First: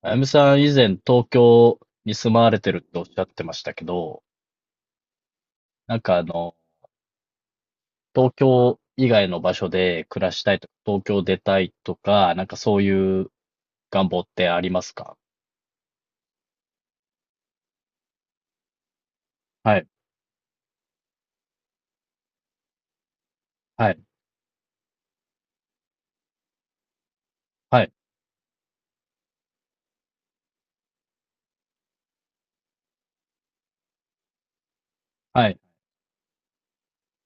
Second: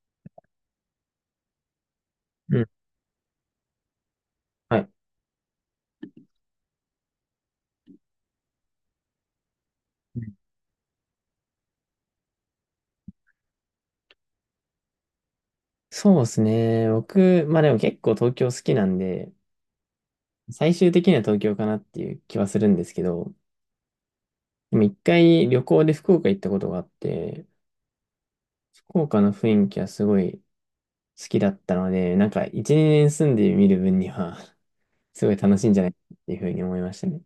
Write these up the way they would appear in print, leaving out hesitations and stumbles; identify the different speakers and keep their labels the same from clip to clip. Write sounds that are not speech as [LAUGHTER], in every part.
Speaker 1: あやむさん、以前東京に住まわ
Speaker 2: う
Speaker 1: れ
Speaker 2: ん。
Speaker 1: てるっておっしゃってましたけど、
Speaker 2: はい。
Speaker 1: なんか東京以外の場所で
Speaker 2: う
Speaker 1: 暮ら
Speaker 2: ん、
Speaker 1: したいとか、東京出たいとか、なんかそういう願望ってありますか？
Speaker 2: そうですね。僕、まあでも結構東京好きなんで、
Speaker 1: はい、
Speaker 2: 最終的には東京かなっていう気はするんですけど、
Speaker 1: はい、
Speaker 2: でも一回旅行で福岡行ったことがあって、
Speaker 1: はい、
Speaker 2: 福岡の雰囲気はすごい好きだったので、なんか1、2年住んでみる分には [LAUGHS] すごい
Speaker 1: は
Speaker 2: 楽
Speaker 1: い。
Speaker 2: しいんじゃないかっていうふうに思いましたね。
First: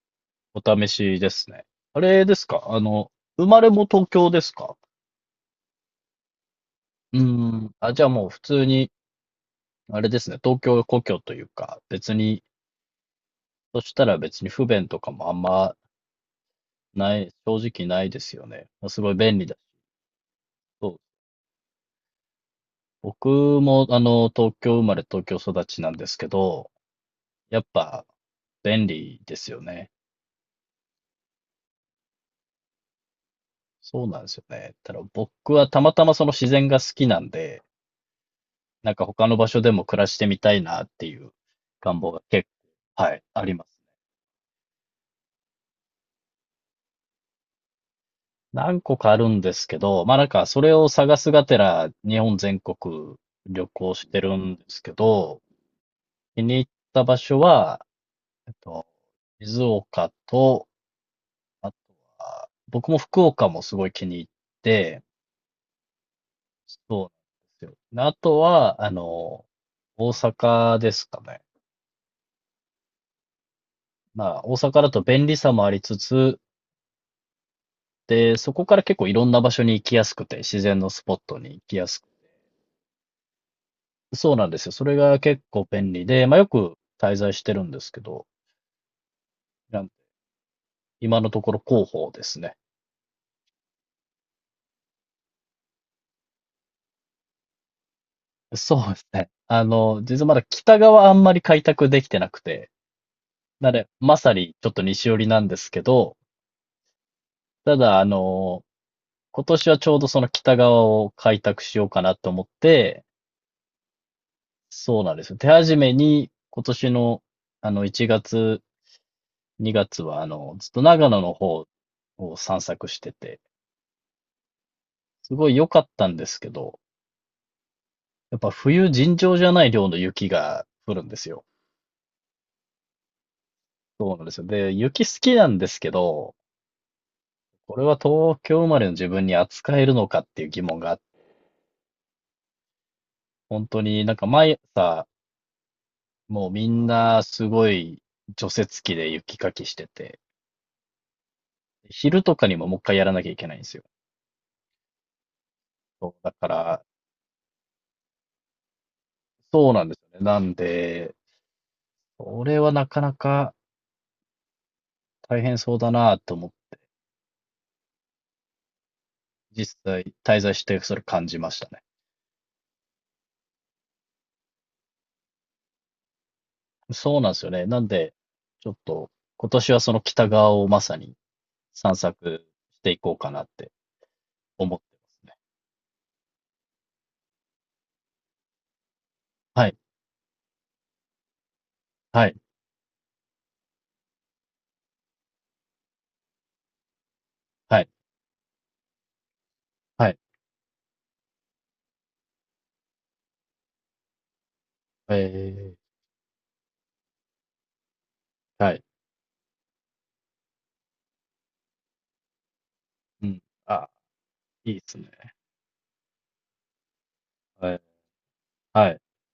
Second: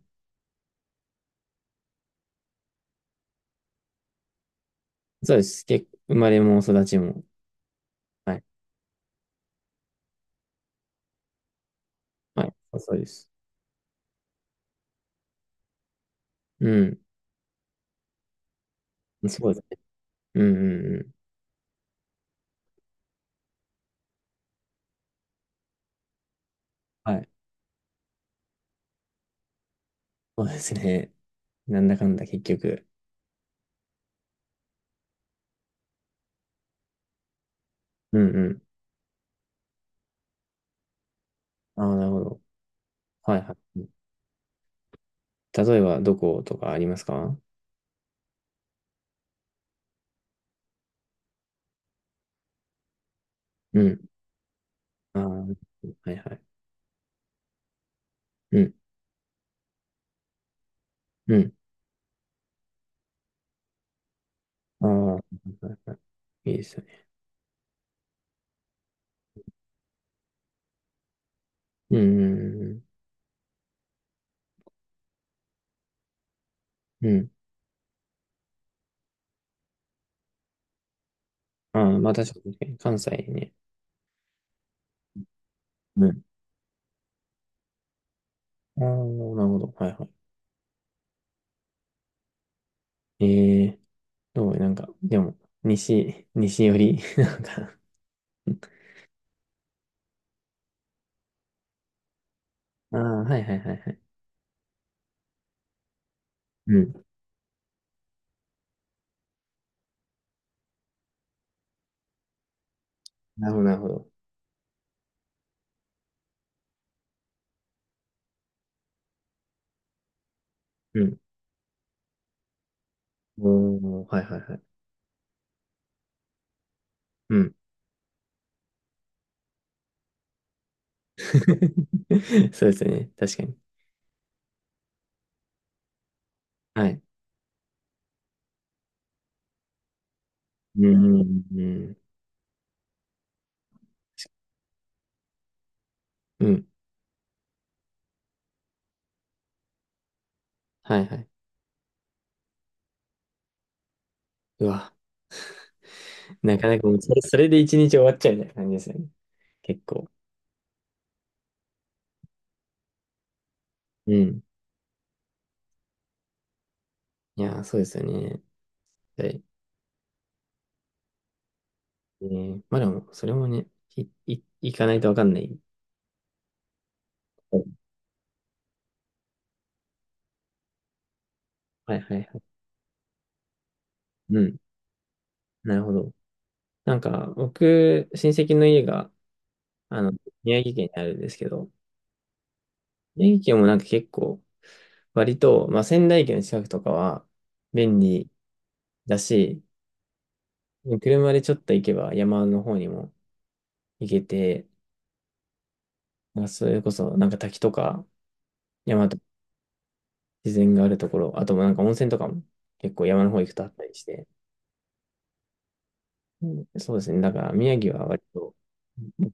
Speaker 1: お試しですね。あれですか、生まれも東京ですか？
Speaker 2: そうです。結構生まれも育ち
Speaker 1: うー
Speaker 2: も。
Speaker 1: ん。あ、じゃあもう
Speaker 2: は
Speaker 1: 普
Speaker 2: い。
Speaker 1: 通に、あれですね、東京故郷というか、別に、
Speaker 2: はい。そうそうです。
Speaker 1: そしたら別に不便とかもあんま
Speaker 2: うん。
Speaker 1: ない、正直ないですよね。すごい便利
Speaker 2: そう
Speaker 1: だ。
Speaker 2: ですね。うんうんうん。
Speaker 1: 僕も、東京生まれ、東京育ちなんですけど、
Speaker 2: はい。
Speaker 1: やっぱ便利ですよね。
Speaker 2: そうですね。なんだかんだ結局。
Speaker 1: そうなんですよね。ただ僕はたまたまその自然が好きなんで、
Speaker 2: うんうん。
Speaker 1: なんか他の場所でも暮らしてみたいなっていう
Speaker 2: ああ、
Speaker 1: 願
Speaker 2: な
Speaker 1: 望
Speaker 2: るほ
Speaker 1: が
Speaker 2: ど。
Speaker 1: 結構、はい、
Speaker 2: はい
Speaker 1: あり
Speaker 2: は
Speaker 1: ます。
Speaker 2: い。例えば、どことかありますか？
Speaker 1: 何個かあるんですけど、まあなんかそれを探すがてら日本全国旅
Speaker 2: う
Speaker 1: 行
Speaker 2: ん。
Speaker 1: してるんですけ
Speaker 2: ああ、
Speaker 1: ど、
Speaker 2: はいはい。
Speaker 1: 気に入った場所は、えっ
Speaker 2: うん、
Speaker 1: と、静岡と
Speaker 2: うん。
Speaker 1: あとは、僕も福岡もすごい気に入っ
Speaker 2: あ
Speaker 1: て、
Speaker 2: あ、はいはいはい。いいですよ
Speaker 1: そうな
Speaker 2: ね。
Speaker 1: んですよ。あとは、大阪ですかね。
Speaker 2: うん、
Speaker 1: まあ、大阪だと便利さもありつつ、
Speaker 2: うん、うん。
Speaker 1: で、そこから結構いろんな場所に行きやすくて、自然のスポットに行き
Speaker 2: あ
Speaker 1: や
Speaker 2: あ、
Speaker 1: す
Speaker 2: まあ確かに、確かに関西ね。
Speaker 1: く。そうなんですよ。それが結構便利
Speaker 2: うん。
Speaker 1: で、まあよく滞在してるんですけど、
Speaker 2: ああ、なるほど。
Speaker 1: な
Speaker 2: は
Speaker 1: ん
Speaker 2: いは
Speaker 1: 今のところ広報ですね。
Speaker 2: い。ええ、どうなんか、でも、西寄り [LAUGHS] なんか、
Speaker 1: そうですね。実はまだ北側あんまり開拓できてなくて、
Speaker 2: ああ、はいはい
Speaker 1: なの
Speaker 2: はい
Speaker 1: で、
Speaker 2: はい。
Speaker 1: まさにちょっと西寄りなんですけど、
Speaker 2: うん。
Speaker 1: ただ、今年はちょうどその北側を開拓しようかなと思って、
Speaker 2: なるほど、なるほど。
Speaker 1: そうなんですよ。手始めに今年の1月、2月はずっと
Speaker 2: う
Speaker 1: 長
Speaker 2: ん。
Speaker 1: 野の方を散策してて、
Speaker 2: おお、はいはいはい。
Speaker 1: すごい良かったんですけど、
Speaker 2: うん。
Speaker 1: やっぱ冬尋常じゃない量の雪が降るんですよ。
Speaker 2: [LAUGHS] そうですよね。確かに。
Speaker 1: そうなんですよ。で、雪好きなんですけど、
Speaker 2: はい。
Speaker 1: これは東京生まれの自分に扱えるのかっていう疑問
Speaker 2: う
Speaker 1: が、
Speaker 2: ん、うん、うん。
Speaker 1: 本当になんか毎朝
Speaker 2: う
Speaker 1: もうみ
Speaker 2: ん、
Speaker 1: んなすごい除雪機で雪かきしてて、
Speaker 2: はいはい。
Speaker 1: 昼とかにももう一回やらなきゃいけないんですよ。
Speaker 2: うわ。
Speaker 1: そう、だか
Speaker 2: なかな
Speaker 1: ら、
Speaker 2: かもうそれで一日終わっちゃうみたいな感じですよね。
Speaker 1: そう
Speaker 2: 結
Speaker 1: なんです
Speaker 2: 構。
Speaker 1: よね。なんで、それはなかなか
Speaker 2: うん。
Speaker 1: 大変そうだなと思って
Speaker 2: いやー、そうですよね。はい。
Speaker 1: 実際滞在してそれ感じましたね。
Speaker 2: まあでも、それもね、行かないとわかんない。
Speaker 1: そうなんですよね。なんで、ちょっと今年はその北側をまさに
Speaker 2: は
Speaker 1: 散
Speaker 2: いはいはい。
Speaker 1: 策していこうかなって
Speaker 2: うん。
Speaker 1: 思ってますね。
Speaker 2: なるほど。なんか、僕、親戚の家が、
Speaker 1: はい、
Speaker 2: あの、宮城県にあるんですけど、
Speaker 1: はい、
Speaker 2: 宮城県もなんか結構、割と、まあ仙台駅の近くとかは
Speaker 1: はい、
Speaker 2: 便利だし、
Speaker 1: はい。
Speaker 2: 車でちょっと行けば山の方にも行けて、
Speaker 1: えい
Speaker 2: まあ、それこそなんか滝とか
Speaker 1: はい。
Speaker 2: 山と自然があるところ、あともなんか温泉とかも結構山
Speaker 1: う
Speaker 2: の方
Speaker 1: ん。
Speaker 2: 行くとあった
Speaker 1: あ、
Speaker 2: りして、
Speaker 1: いいですね。
Speaker 2: うん、そうですね。だから
Speaker 1: は
Speaker 2: 宮
Speaker 1: い、
Speaker 2: 城は割と、
Speaker 1: はい、
Speaker 2: うん、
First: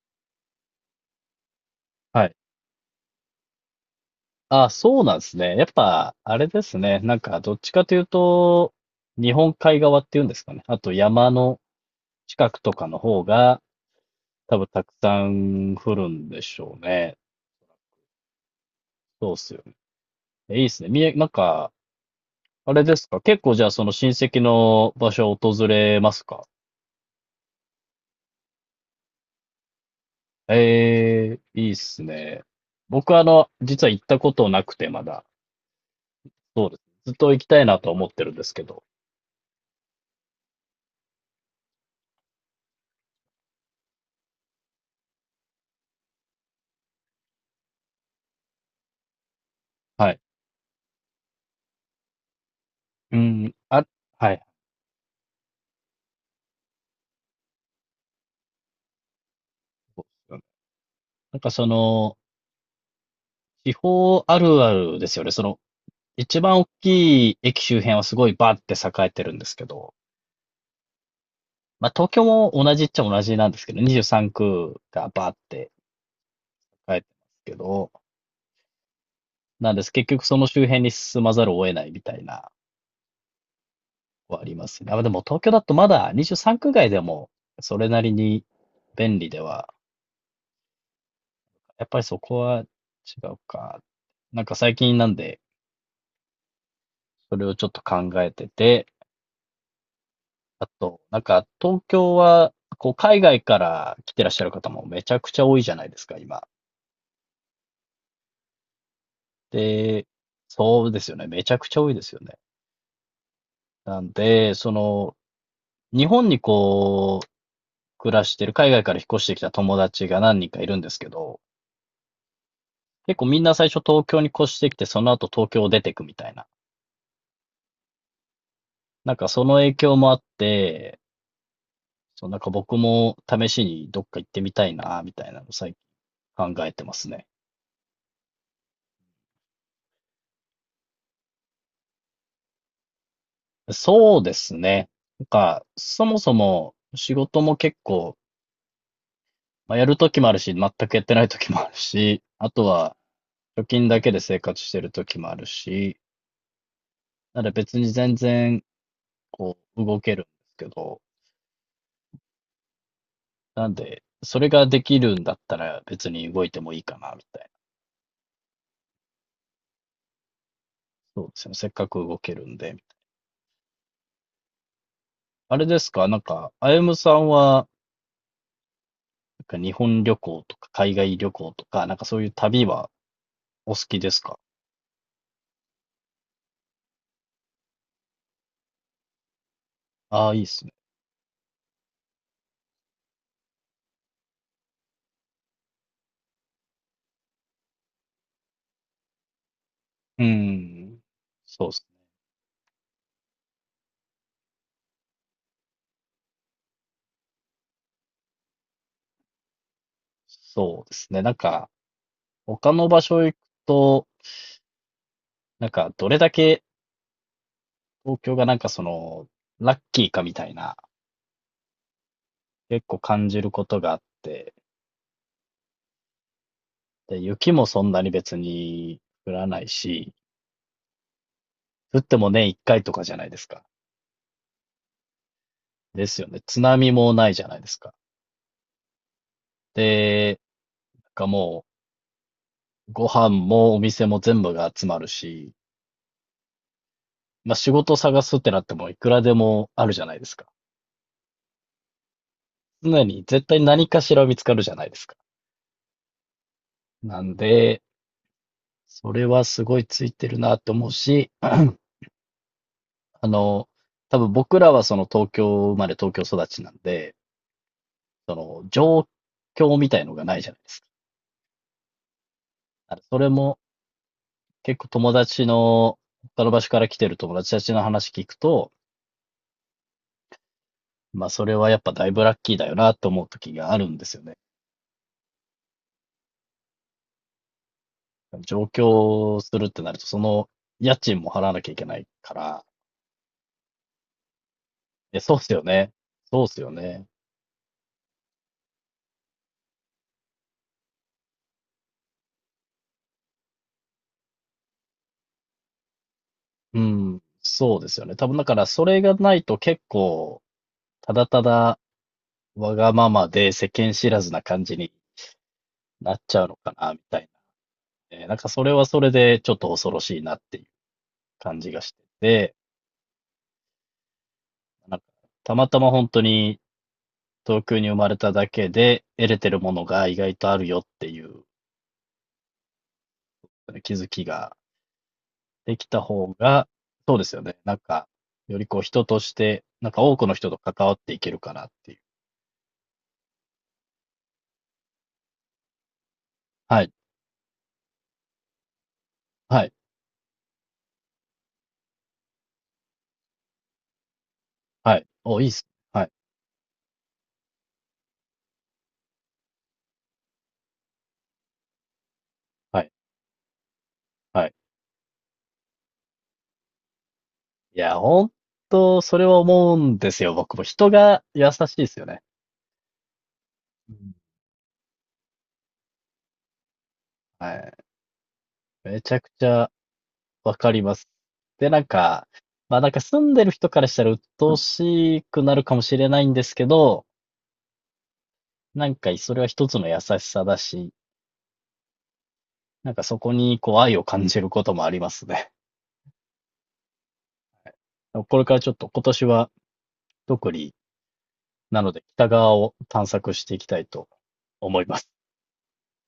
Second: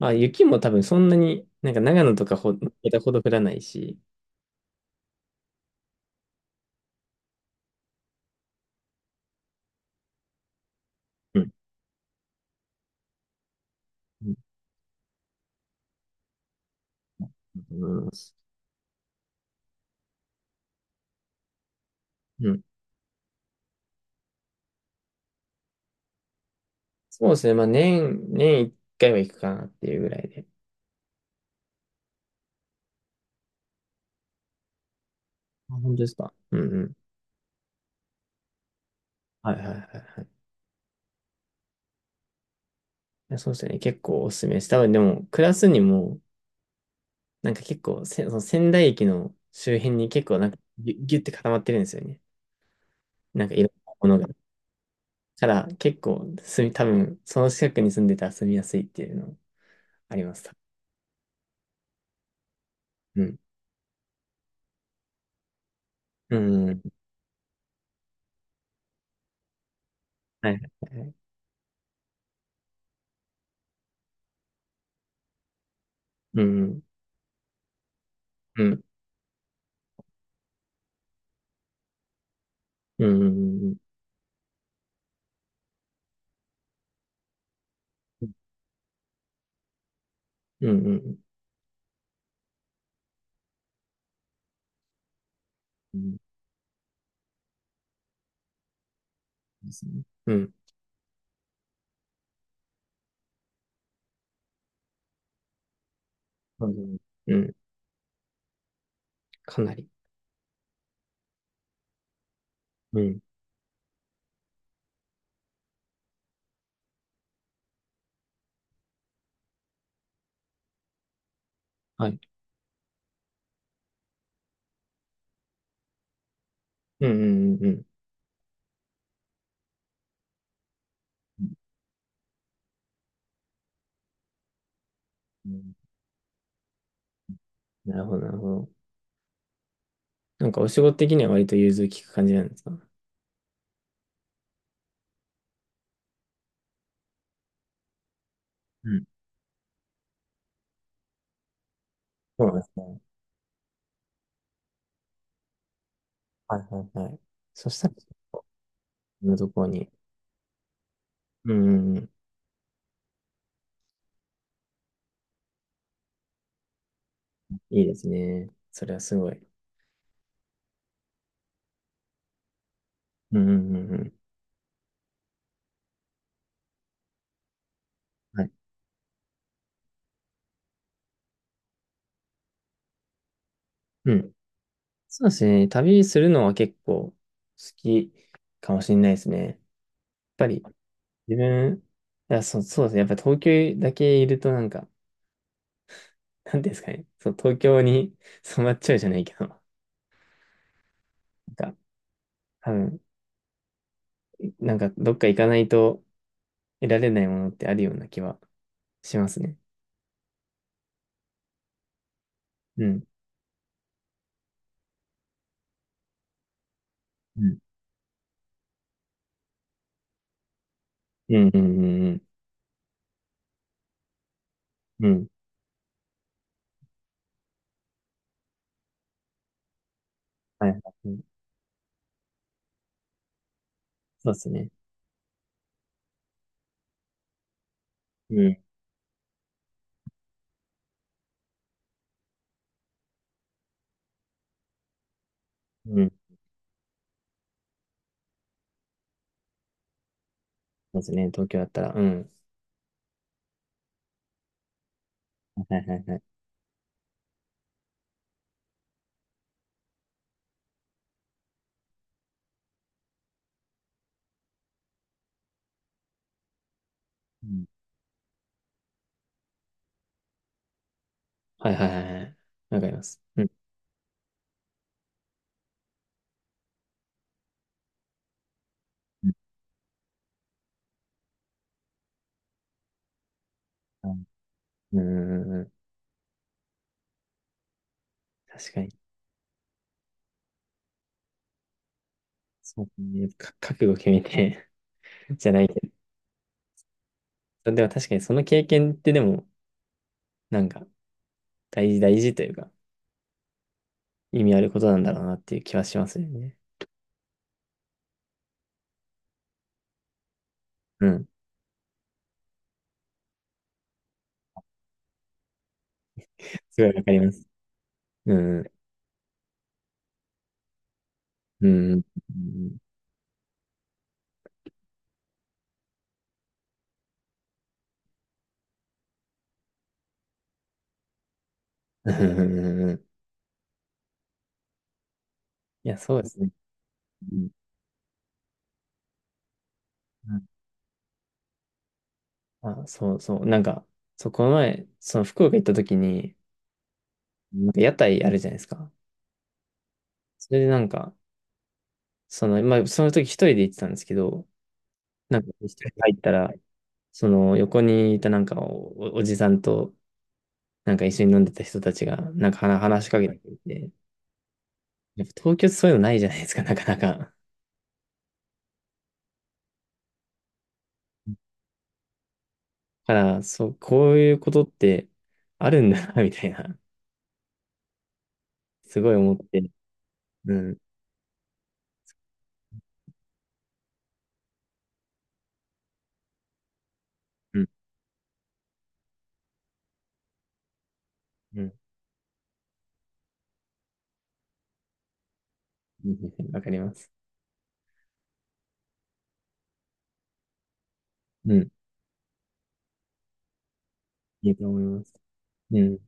Speaker 2: あ、雪も多分そんなに、なんか長野と
Speaker 1: はい。
Speaker 2: かまたほど降らないし、
Speaker 1: あ、そうなんですね。やっぱ、あれですね。なんか、どっちかというと、日本海側っていうんですかね。あと山
Speaker 2: うん。
Speaker 1: の近くとかの方が、
Speaker 2: うん、
Speaker 1: 多分たくさん降るんでしょうね。
Speaker 2: 思います。
Speaker 1: そうっすよね。えいいっすね。なんか、
Speaker 2: うん。
Speaker 1: あれですか。結構じゃあその親戚の場所を訪れますか？
Speaker 2: そうですね。まあ年一回は行くかなっていうぐらいで。
Speaker 1: ええ、いいっすね。僕は実は行ったことなくてまだ。
Speaker 2: あ、本当ですか。うんう
Speaker 1: そうです。
Speaker 2: ん。
Speaker 1: ずっと行きたいなと思ってるんですけど。
Speaker 2: はいはいはいはい。いや、そうですね。結構おすすめです。多分でも、暮らすにも、なんか結構その仙台駅の周辺
Speaker 1: は
Speaker 2: に
Speaker 1: い。
Speaker 2: 結構なんかぎゅって固まってるんですよね。
Speaker 1: う
Speaker 2: なん
Speaker 1: ん、
Speaker 2: かいろん
Speaker 1: あ、
Speaker 2: なものが。
Speaker 1: はい。
Speaker 2: から結構多分その近くに住んでたら住みやすいっていうの
Speaker 1: そうで
Speaker 2: あり
Speaker 1: す
Speaker 2: ま
Speaker 1: よね。
Speaker 2: す。
Speaker 1: なんか
Speaker 2: うん。
Speaker 1: 地方あるあるですよね。
Speaker 2: う
Speaker 1: 一番大
Speaker 2: ん。うん、
Speaker 1: きい駅周辺はすごいバーって栄えてるんですけど、
Speaker 2: はい。はい。
Speaker 1: まあ東京も同じっちゃ同じなんですけど、23区がバーって
Speaker 2: うん。
Speaker 1: 栄えてますけど、
Speaker 2: うん。
Speaker 1: なんです。結局その周辺に進まざるを得ないみたいな、
Speaker 2: うん。うん。
Speaker 1: はありますね。あ、でも東京だとまだ23区外でもそれなりに便利では、
Speaker 2: うん。うん。
Speaker 1: やっぱりそこは違うか。なんか最近なんで、
Speaker 2: うん、
Speaker 1: それをちょっと考えてて、
Speaker 2: ですね、うん。
Speaker 1: あと、なんか、東京は、海外から来てらっしゃる方もめちゃくちゃ多いじゃないですか、今。
Speaker 2: うん。うん。かなり。
Speaker 1: で、そうですよね。めちゃくちゃ多いですよね。
Speaker 2: うん。
Speaker 1: なんで、日本に暮らしてる、海外から引っ越してきた友達が何人かいるんですけど、
Speaker 2: はい。
Speaker 1: 結構みんな最初東京に越してきて、その後東京を出てくみたいな。
Speaker 2: うん。うん。うん。
Speaker 1: なんかその影響もあって、
Speaker 2: うん
Speaker 1: そう、なんか僕も試しにどっか行ってみたいな、みたいなの
Speaker 2: う
Speaker 1: を最
Speaker 2: ん。
Speaker 1: 近考えてますね。
Speaker 2: なるほど、なるほど。なんかお仕事的には割と融通きく感じなんですか？
Speaker 1: そうですね。なんか、そもそも仕事も結構、
Speaker 2: うん。
Speaker 1: まあ、やるときもあるし、全くやってないときもあるし、
Speaker 2: そう
Speaker 1: あ
Speaker 2: なんで
Speaker 1: と
Speaker 2: す
Speaker 1: は
Speaker 2: ね。
Speaker 1: 貯金だけで生活してるときもあるし、
Speaker 2: はいはいはい。
Speaker 1: なので
Speaker 2: そ
Speaker 1: 別
Speaker 2: し
Speaker 1: に
Speaker 2: たら、
Speaker 1: 全然
Speaker 2: のところに。
Speaker 1: 動けるんですけど、
Speaker 2: うんうんうん。
Speaker 1: なんで、それができるんだったら別に動いてもいいかな、みたいな。
Speaker 2: いいですね。それはすごい。
Speaker 1: そうですね。せっかく動けるんで。
Speaker 2: うんうんうんうん。
Speaker 1: あれですかなんか、あゆむさんは、
Speaker 2: はい。
Speaker 1: なんか日本旅行とか海外旅行とか、なんかそういう旅はお好きで
Speaker 2: う
Speaker 1: す
Speaker 2: ん、
Speaker 1: か？
Speaker 2: そうですね。旅するのは結構好きかもしれないですね。やっ
Speaker 1: ああー、いい
Speaker 2: ぱ
Speaker 1: っ
Speaker 2: り
Speaker 1: すね。
Speaker 2: 自分、いや、そう、そうですね。やっぱ東京だけいるとなんか、[LAUGHS] なんていうんですかね。そう、東京に [LAUGHS] 染まっちゃうじゃないけど、な
Speaker 1: うん。
Speaker 2: ん
Speaker 1: そうで
Speaker 2: か、
Speaker 1: すね。
Speaker 2: 多分、なんかどっか行かないと得られないものってあるような気はしますね。
Speaker 1: そうですね。なんか、他
Speaker 2: う
Speaker 1: の場
Speaker 2: ん。
Speaker 1: 所行くと、なんか、どれだけ
Speaker 2: うん。
Speaker 1: 東京がなんかラッキーかみたいな、
Speaker 2: うんうんうん
Speaker 1: 結構感じることがあって、
Speaker 2: うん。うん。
Speaker 1: で、雪もそんなに別に降らないし、
Speaker 2: はいはい。うん、
Speaker 1: 降っても年一回とかじゃないですか。
Speaker 2: そうですね。
Speaker 1: ですよね。津波もないじゃないですか。
Speaker 2: うん。
Speaker 1: で、なんかもう、ご飯もお店も全部が集まるし、
Speaker 2: うん。
Speaker 1: まあ仕事探すってなってもいくらでもあるじゃないですか。
Speaker 2: そうですね。東京だったら、うん。
Speaker 1: 常に絶対何かしら見つかるじゃないですか。
Speaker 2: はいはいはいはい。
Speaker 1: なんで、それはすごいついてるなって思うし、[CLEARS THROAT] の、多分僕らはその東京生まれ東京育ちなんで、
Speaker 2: うん。
Speaker 1: その状況みたいのがないじゃないですか。
Speaker 2: はいはいはいはい。わかり
Speaker 1: だから
Speaker 2: ま
Speaker 1: そ
Speaker 2: す。
Speaker 1: れ
Speaker 2: う
Speaker 1: も
Speaker 2: ん。
Speaker 1: 結構友達の、他の場所から来てる友達たちの話聞くと、
Speaker 2: う
Speaker 1: まあそれはやっぱだいぶラッキーだよなって思う時があるんですよ
Speaker 2: ん。
Speaker 1: ね。
Speaker 2: うんうんうんうん、
Speaker 1: 上
Speaker 2: 確かに。
Speaker 1: 京するってなると、その家賃も払わなきゃいけないから、
Speaker 2: そうね。覚悟決めて
Speaker 1: え、そ
Speaker 2: [LAUGHS]
Speaker 1: うっ
Speaker 2: じゃ
Speaker 1: す
Speaker 2: な
Speaker 1: よ
Speaker 2: いけ
Speaker 1: ね。そうっすよね。
Speaker 2: ど。でも確かにその経験ってでも、なんか大事大事というか、意味あることなんだろうなっていう気はしますよね。
Speaker 1: うん、そうですよね。多分だからそれがないと結構、
Speaker 2: う
Speaker 1: ただ
Speaker 2: ん。
Speaker 1: ただわがままで世間知らずな感じになっちゃうのか
Speaker 2: すご
Speaker 1: な、
Speaker 2: い
Speaker 1: み
Speaker 2: わか
Speaker 1: た
Speaker 2: り
Speaker 1: い
Speaker 2: ます。
Speaker 1: なね。な
Speaker 2: う
Speaker 1: んかそ
Speaker 2: ん。
Speaker 1: れはそれでちょっと恐ろしいなっていう感
Speaker 2: う
Speaker 1: じがし
Speaker 2: ん。
Speaker 1: て
Speaker 2: う
Speaker 1: て、
Speaker 2: ん。
Speaker 1: なんかたまたま本当に東京に生まれただけで得れてるものが意外とあるよっていう
Speaker 2: うん。
Speaker 1: ね気づきができ
Speaker 2: いや、
Speaker 1: た
Speaker 2: そうで
Speaker 1: 方
Speaker 2: すね。
Speaker 1: が、そうです
Speaker 2: う
Speaker 1: よ
Speaker 2: ん
Speaker 1: ね。なんか、より人として、なんか多くの
Speaker 2: うん。
Speaker 1: 人と関わっていけるかなっていう。
Speaker 2: あ、そうそう。なんか、そう、この前、その福岡行った時に、
Speaker 1: はい、
Speaker 2: なんか屋台あるじゃないですか。
Speaker 1: はい、
Speaker 2: それでなんか、その、まあ、その時一人で行ってたんですけど、
Speaker 1: はい。お、
Speaker 2: なん
Speaker 1: いい
Speaker 2: か
Speaker 1: っす。
Speaker 2: 一人で
Speaker 1: はい。
Speaker 2: 入ったら、その横にいたなんかおじさんとなんか一緒に飲んでた人たちがなんか
Speaker 1: はい、
Speaker 2: 話しかけてきて、
Speaker 1: はい。
Speaker 2: やっぱ東京ってそういうのないじゃないですか、なかなか。
Speaker 1: いや、本当それは思うんですよ。僕も人が優しいですよね。
Speaker 2: だから、そう、
Speaker 1: う
Speaker 2: こ
Speaker 1: ん。
Speaker 2: ういうことってあるんだな、みたいな、
Speaker 1: はい。め
Speaker 2: すご
Speaker 1: ち
Speaker 2: い
Speaker 1: ゃく
Speaker 2: 思っ
Speaker 1: ち
Speaker 2: て。
Speaker 1: ゃ
Speaker 2: う
Speaker 1: わか
Speaker 2: ん、
Speaker 1: ります。で、なんか、ま、なんか住んでる人からしたら鬱陶しくなるかもしれないんですけど、
Speaker 2: うん、
Speaker 1: なんかそれは一つの優しさだし、
Speaker 2: うん。
Speaker 1: なんかそこに愛を感じることもありますね。
Speaker 2: うん、わかります。
Speaker 1: これからちょっと今年は特に、
Speaker 2: うん、
Speaker 1: なので北側を探索していきたいと
Speaker 2: いいと思
Speaker 1: 思
Speaker 2: い
Speaker 1: いま
Speaker 2: ま
Speaker 1: す。
Speaker 2: す。うん。